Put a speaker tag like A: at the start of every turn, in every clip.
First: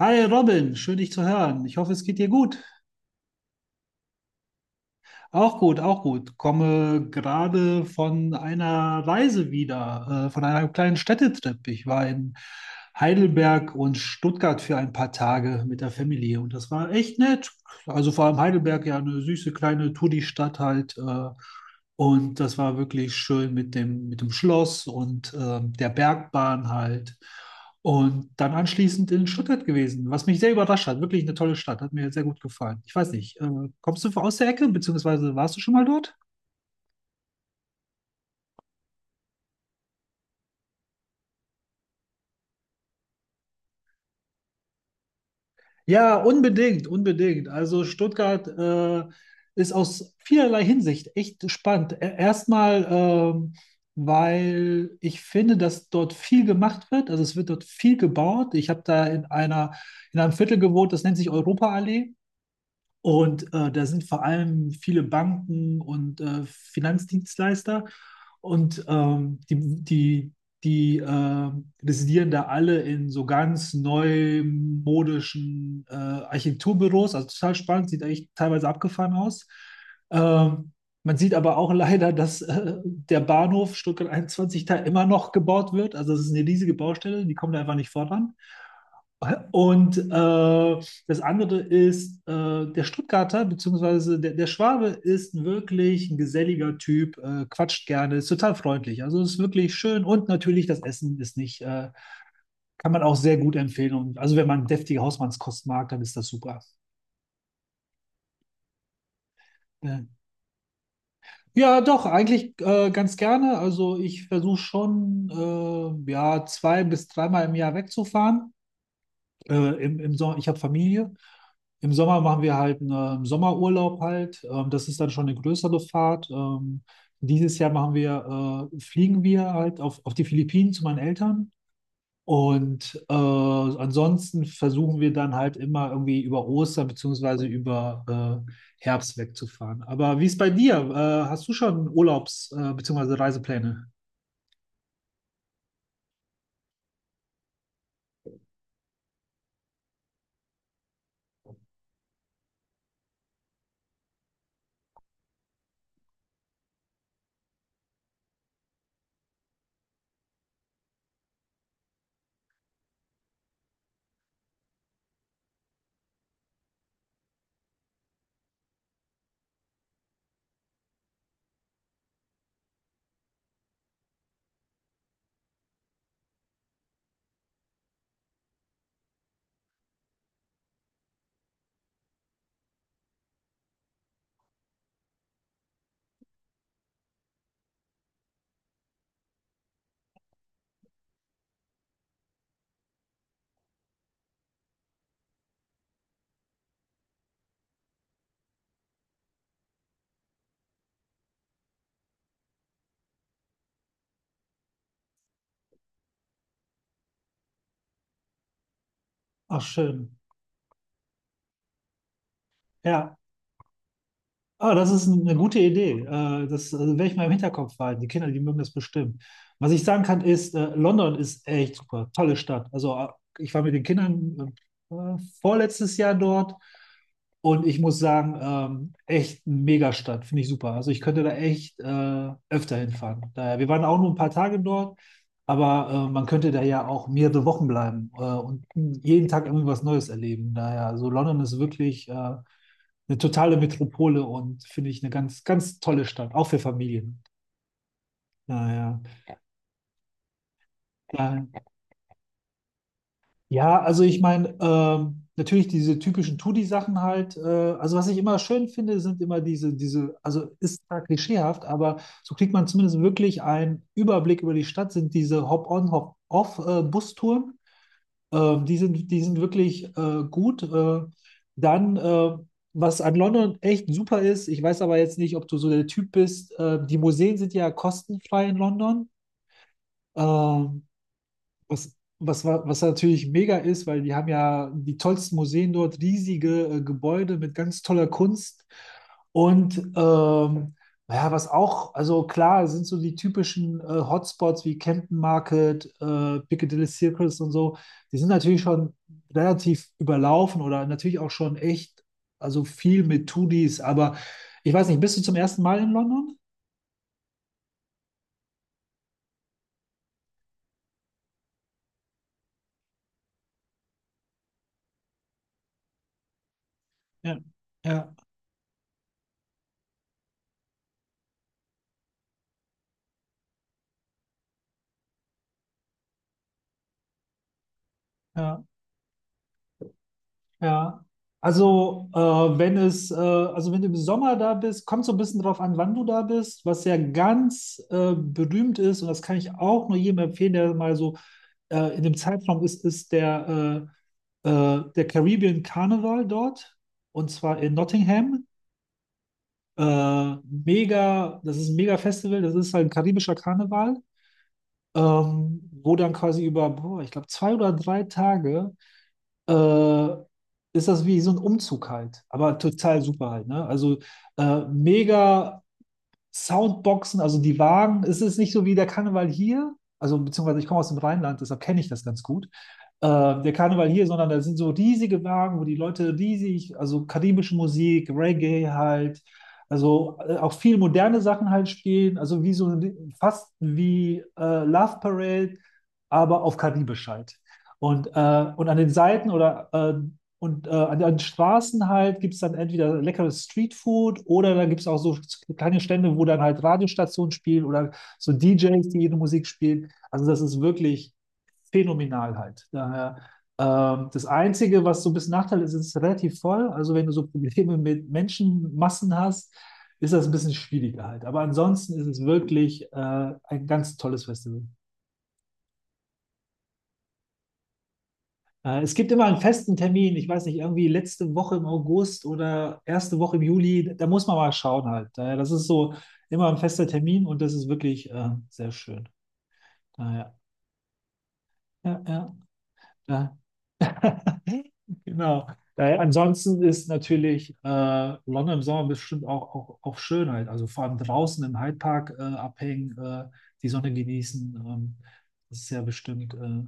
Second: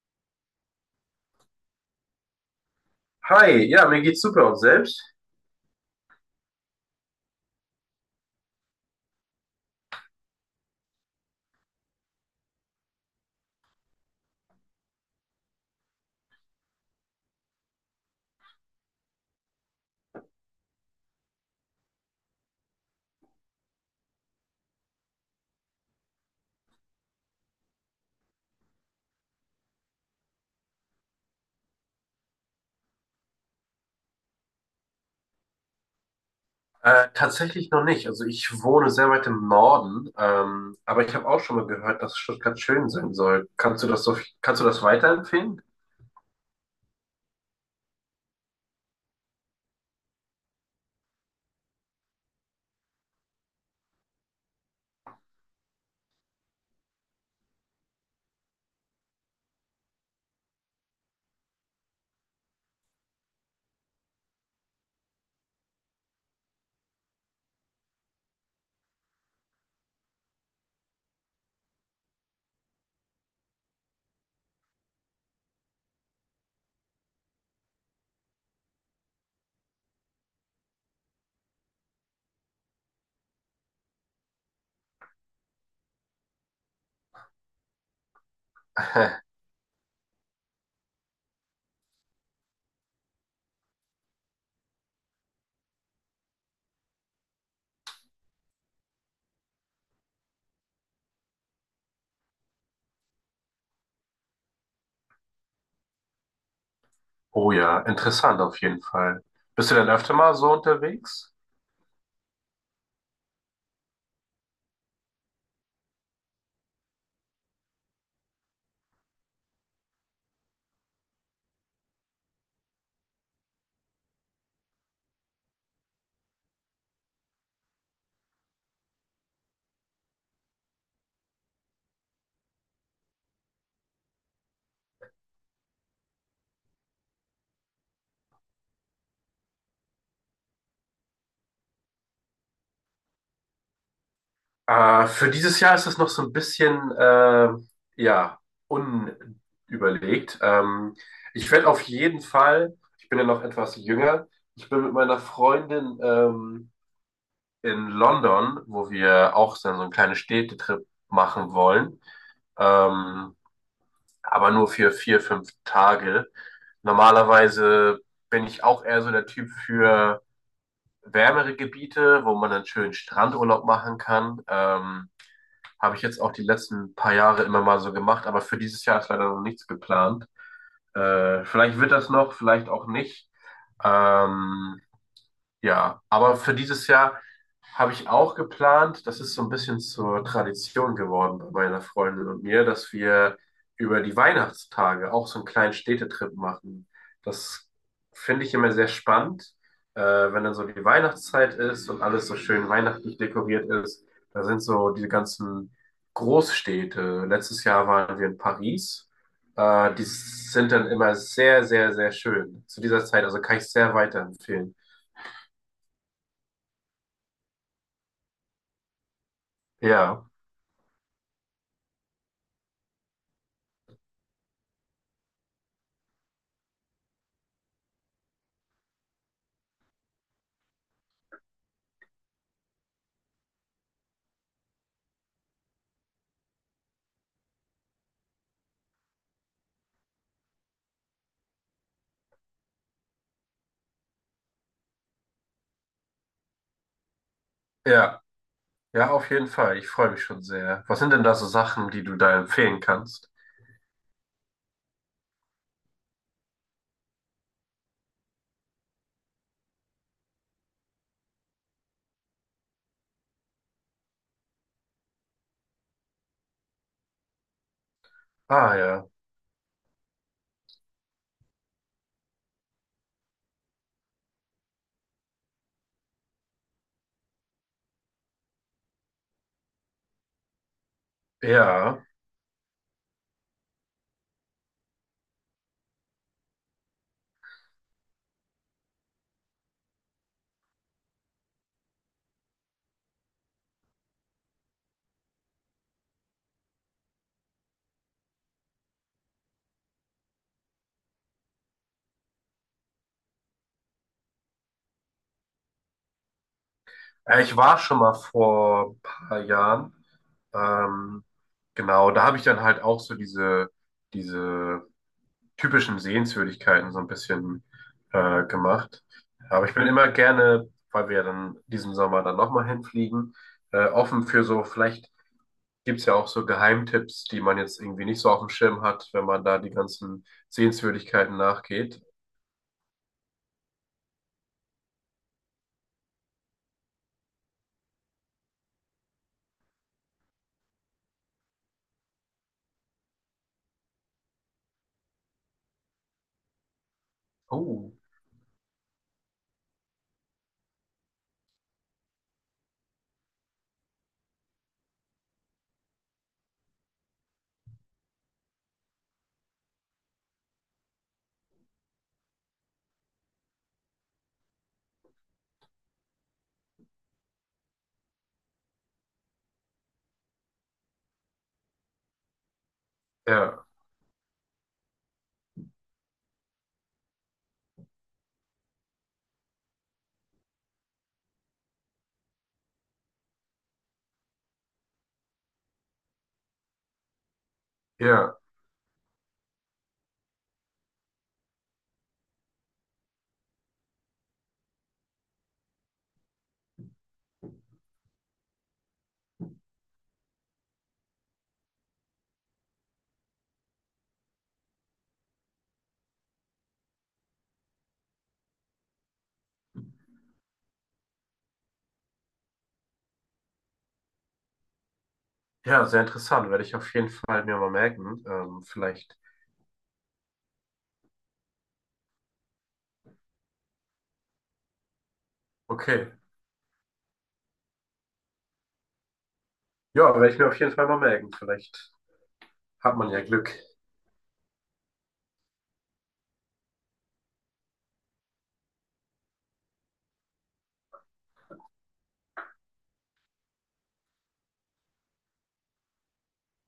A: Hi Robin, schön dich zu hören. Ich hoffe, es geht dir gut.
B: Hi, ja, mir geht's super und selbst?
A: Auch gut, auch gut. Komme gerade von einer Reise wieder, von einem kleinen Städtetrip. Ich war in Heidelberg und Stuttgart für ein paar Tage mit der Familie und das war echt nett. Also vor allem Heidelberg, ja, eine süße kleine Touri-Stadt halt. Und das war wirklich schön mit mit dem Schloss und der Bergbahn halt. Und dann anschließend in Stuttgart gewesen, was mich sehr überrascht hat. Wirklich eine tolle Stadt, hat mir sehr gut gefallen. Ich weiß nicht, kommst du aus der Ecke, beziehungsweise warst du schon mal dort?
B: Tatsächlich noch nicht. Also ich wohne sehr weit im Norden, aber ich habe auch schon mal gehört, dass Stuttgart schön sein soll. Kannst du das kannst du das weiterempfehlen?
A: Ja, unbedingt, unbedingt. Also Stuttgart ist aus vielerlei Hinsicht echt spannend. Erstmal, weil ich finde, dass dort viel gemacht wird. Also es wird dort viel gebaut. Ich habe da in in einem Viertel gewohnt, das nennt sich Europaallee. Und da sind vor allem viele Banken und Finanzdienstleister und die, die, die residieren da alle in so ganz neumodischen Architekturbüros. Also total spannend, sieht eigentlich teilweise abgefahren aus. Ähm, Man sieht aber auch leider, dass der Bahnhof Stuttgart 21 da immer noch gebaut wird. Also es ist eine riesige Baustelle, die kommen da einfach nicht voran. Und das andere ist, der Stuttgarter bzw. der Schwabe ist wirklich ein geselliger Typ, quatscht gerne, ist total freundlich. Also ist wirklich schön und natürlich das Essen ist nicht, kann man auch sehr gut empfehlen. Und also wenn man deftige Hausmannskost mag, dann ist das super.
B: Oh ja, interessant auf jeden Fall. Bist du denn
A: Ja.
B: öfter mal so unterwegs?
A: Ja, doch, eigentlich ganz gerne. Also ich versuche schon, ja, zwei bis dreimal im Jahr wegzufahren. Im Sommer, ich habe Familie. Im Sommer machen wir halt einen Sommerurlaub halt. Das ist dann schon eine größere Fahrt. Dieses Jahr machen wir, fliegen wir halt auf die Philippinen zu meinen Eltern. Und ansonsten versuchen wir dann halt immer irgendwie über Ostern beziehungsweise über Herbst wegzufahren. Aber wie ist bei dir? Hast du schon beziehungsweise Reisepläne?
B: Für dieses Jahr ist es noch so ein bisschen, ja, unüberlegt. Ich werde auf jeden Fall, ich bin ja noch etwas jünger, ich bin mit meiner Freundin in London, wo wir auch so einen kleinen Städtetrip machen wollen, ähm, aber nur für vier, fünf Tage. Normalerweise bin ich auch eher so der Typ für wärmere Gebiete, wo man dann schön Strandurlaub machen kann. Habe ich jetzt auch die letzten paar Jahre immer mal so gemacht, aber für dieses Jahr ist leider noch nichts geplant. Vielleicht wird das noch, vielleicht auch nicht. Ähm, ja, aber für dieses Jahr habe ich auch geplant, das ist so ein bisschen zur Tradition geworden bei meiner Freundin und mir, dass wir über die Weihnachtstage auch so einen kleinen Städtetrip machen. Das finde ich immer sehr spannend, wenn dann so die Weihnachtszeit ist und alles so schön weihnachtlich dekoriert ist. Da sind so diese ganzen Großstädte. Letztes Jahr waren wir in Paris.
A: Ach,
B: Die
A: schön.
B: sind dann immer sehr, sehr, sehr schön zu dieser
A: Ja.
B: Zeit. Also kann ich sehr
A: Ah,
B: weiterempfehlen.
A: das ist eine gute Idee. Das werde ich mal im Hinterkopf behalten. Die Kinder, die mögen das bestimmt. Was ich sagen kann,
B: Ja.
A: ist, London ist echt super. Tolle Stadt. Also, ich war mit den Kindern vorletztes Jahr dort und ich muss sagen, echt eine Megastadt. Finde ich super. Also, ich könnte da echt öfter hinfahren. Daher, wir waren auch nur ein paar Tage dort, aber man könnte da ja auch mehrere Wochen bleiben und jeden Tag irgendwie was Neues erleben. Daher, also, London ist wirklich. Eine totale Metropole und finde ich eine ganz, ganz tolle Stadt, auch für Familien.
B: Ja,
A: Naja.
B: ja, auf jeden Fall. Ich freue mich schon sehr. Was sind denn da so
A: Äh,
B: Sachen, die du da empfehlen kannst?
A: ja, also ich meine, natürlich diese typischen Touri sachen halt. Also was ich immer schön finde, sind immer also ist zwar klischeehaft, aber so kriegt man zumindest wirklich einen Überblick über die Stadt, sind diese Hop-on, Hop-off-Bustouren.
B: Ah ja,
A: Die sind wirklich gut. Dann, äh, was an London echt super ist, ich weiß aber jetzt nicht, ob du so der Typ bist. Die Museen sind ja kostenfrei in London. Ähm,
B: ja.
A: Was natürlich mega ist, weil die haben ja die tollsten Museen dort, riesige Gebäude mit ganz toller Kunst. Und naja, was auch, also klar, sind so die typischen Hotspots wie Camden Market, Piccadilly Circus und so, die sind natürlich schon relativ überlaufen oder natürlich auch schon echt, also viel mit Tudis, aber ich weiß nicht, bist du zum ersten Mal in London?
B: Ich war schon mal vor ein paar Jahren. Ähm, genau, da habe ich dann halt auch so diese typischen Sehenswürdigkeiten so ein
A: Ja,
B: bisschen
A: ja,
B: gemacht. Aber ich bin immer gerne, weil wir dann diesen Sommer dann nochmal hinfliegen, offen für so vielleicht gibt es ja auch so Geheimtipps, die man jetzt irgendwie nicht so auf dem
A: ja.
B: Schirm hat, wenn man da die ganzen
A: Ja,
B: Sehenswürdigkeiten nachgeht.
A: also wenn es, also wenn du im Sommer da bist, kommt so ein bisschen drauf an, wann du da bist, was ja ganz berühmt ist und das kann ich auch nur jedem empfehlen, der mal so in dem Zeitraum ist, der Caribbean Carnival dort und zwar in
B: Oh,
A: Nottingham. Mega, das ist ein mega Festival, das ist halt ein karibischer Karneval, wo dann quasi über, boah, ich glaube, zwei oder drei Tage äh, ist das wie so ein Umzug halt, aber total super halt, ne? Also mega Soundboxen, also die Wagen, es ist nicht so wie der Karneval hier, also beziehungsweise ich komme aus dem Rheinland, deshalb kenne ich das ganz gut der
B: ja,
A: Karneval hier, sondern da sind so riesige Wagen, wo die Leute riesig, also karibische Musik, Reggae halt, also auch viel moderne Sachen halt spielen, also wie so fast wie Love Parade, aber auf Karibisch halt.
B: ja,
A: Und an den Seiten oder und an den Straßen halt gibt es dann entweder leckeres Streetfood oder dann gibt es auch so kleine Stände, wo dann halt Radiostationen spielen oder so DJs, die ihre Musik spielen. Also das ist wirklich phänomenal halt. Daher, das Einzige, was so ein bisschen Nachteil ist, ist relativ voll. Also wenn du so Probleme mit Menschenmassen hast, ist das ein bisschen schwieriger halt. Aber ansonsten ist es wirklich ein ganz tolles Festival.
B: ja, sehr interessant. Werde ich auf jeden Fall mir mal merken.
A: Es gibt
B: Vielleicht.
A: immer einen festen Termin, ich weiß nicht, irgendwie letzte Woche im August oder erste Woche im Juli, da muss man mal schauen halt. Daher, das ist so
B: Okay.
A: immer ein fester Termin und das ist wirklich sehr schön.
B: Ja, werde
A: Daher,
B: ich mir auf jeden Fall mal merken. Vielleicht
A: ja, ja.
B: hat man ja
A: Daher.
B: Glück.
A: Genau. Daher, ansonsten ist natürlich London im Sommer bestimmt auch, auch auf Schönheit. Also vor allem draußen im Hyde Park abhängen, die Sonne genießen. Das ist ja bestimmt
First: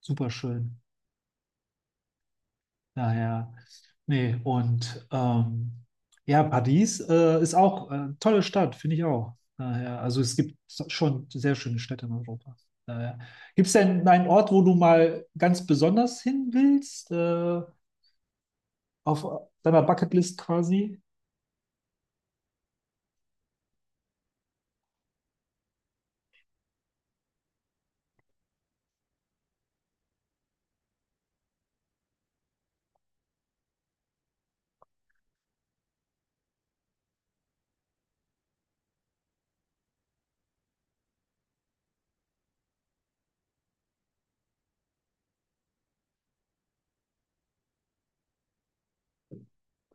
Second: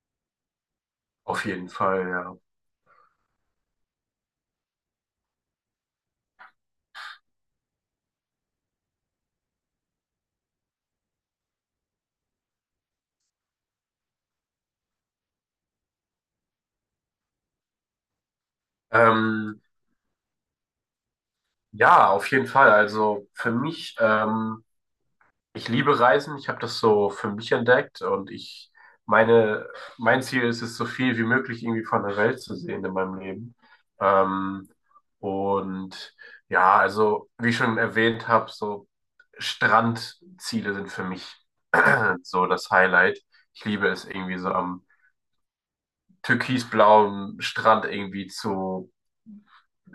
A: super schön.
B: Auf jeden Fall, ja.
A: Daher, nee, und ja, Paris ist auch eine tolle Stadt, finde ich auch. Daher, also es gibt so- schon sehr schöne Städte in Europa. Daher. Gibt es denn einen Ort, wo du mal ganz besonders hin willst? Auf
B: Ähm,
A: deiner Bucketlist quasi?
B: ja, auf jeden Fall. Also für mich ich liebe Reisen, ich habe das so für mich entdeckt und ich meine, mein Ziel ist es, so viel wie möglich irgendwie von der Welt zu sehen in meinem Leben. Ähm, und ja, also wie ich schon erwähnt habe, so Strandziele sind für mich so das Highlight. Ich liebe es irgendwie so am türkisblauen Strand irgendwie zu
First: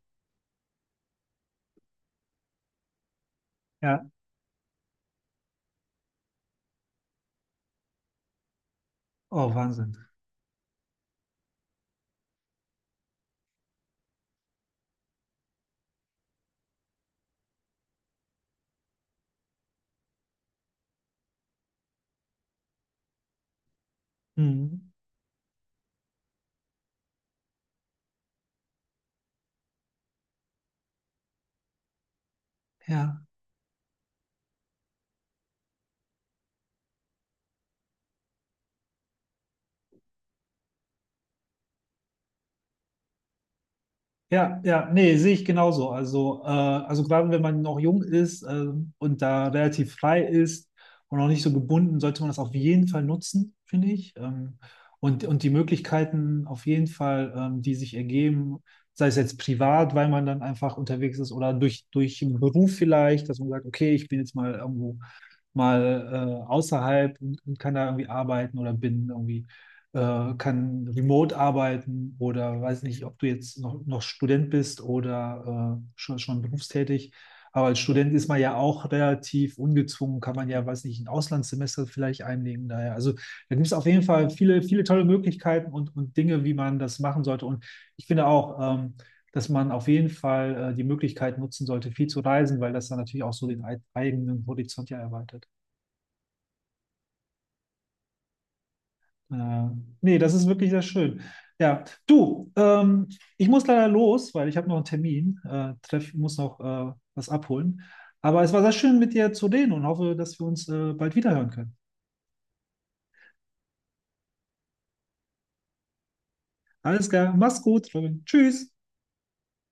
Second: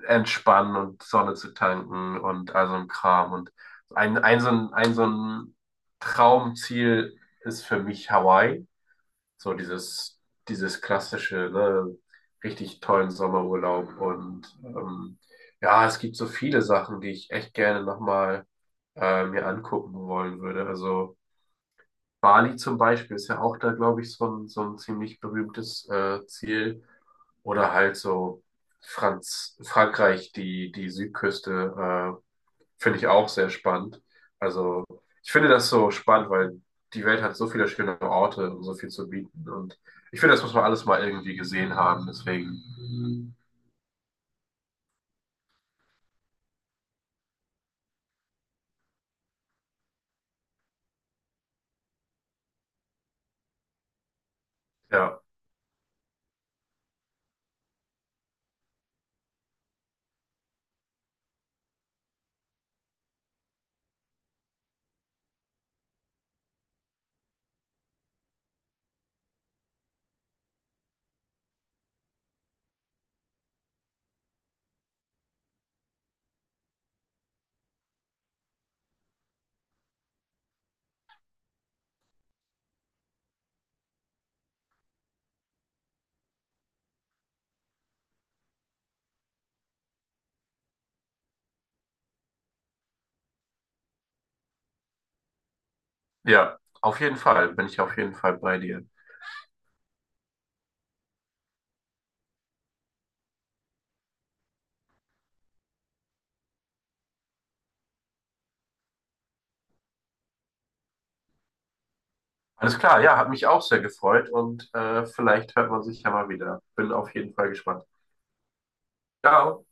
B: entspannen und Sonne zu tanken und all so ein Kram. Und
A: Ja,
B: ein, so ein so ein Traumziel ist für mich Hawaii.
A: oh
B: So
A: Wahnsinn.
B: dieses klassische, ne, richtig tollen Sommerurlaub. Und ja, es gibt so viele Sachen, die ich echt gerne nochmal mir angucken wollen würde. Also Bali zum Beispiel ist ja auch da, glaube ich, so ein
A: Mhm.
B: ziemlich berühmtes Ziel. Oder halt so Frankreich, die Südküste, finde ich
A: Ja.
B: auch sehr spannend. Also ich finde das so spannend, weil die Welt hat so viele schöne Orte und so viel zu bieten. Und ich finde, das muss man alles mal irgendwie gesehen haben. Deswegen,
A: Ja, ja, nee, sehe ich genauso. Also gerade wenn man noch jung ist, und da relativ frei ist und noch nicht so gebunden, sollte man das auf jeden Fall nutzen, finde ich.
B: ja,
A: Und die Möglichkeiten auf jeden Fall, die sich ergeben, sei es jetzt privat, weil man dann einfach unterwegs ist oder durch einen Beruf vielleicht, dass man sagt, okay, ich bin jetzt mal irgendwo mal außerhalb und kann da irgendwie arbeiten oder bin irgendwie kann remote arbeiten oder weiß nicht, ob du jetzt noch Student bist oder schon berufstätig. Aber als Student ist man ja auch relativ ungezwungen, kann man ja, weiß nicht, ein Auslandssemester vielleicht einlegen. Daher. Also da gibt es auf jeden Fall viele, viele tolle Möglichkeiten und Dinge, wie man das machen sollte. Und ich finde auch, dass man auf jeden Fall die Möglichkeit nutzen sollte, viel zu reisen, weil das dann natürlich auch so den eigenen Horizont ja erweitert.
B: ja, auf jeden Fall, bin ich auf jeden Fall bei dir.
A: Ja. Nee, das ist wirklich sehr schön. Ja, du, ich muss leider los, weil ich habe noch einen Termin, muss noch was abholen. Aber es war sehr schön, mit dir zu reden und hoffe, dass wir uns bald wiederhören können.
B: Alles klar, ja, hat mich auch sehr gefreut und vielleicht hört man sich ja mal wieder. Bin
A: Alles
B: auf jeden
A: klar,
B: Fall
A: mach's
B: gespannt.
A: gut, Robin. Tschüss.
B: Ciao.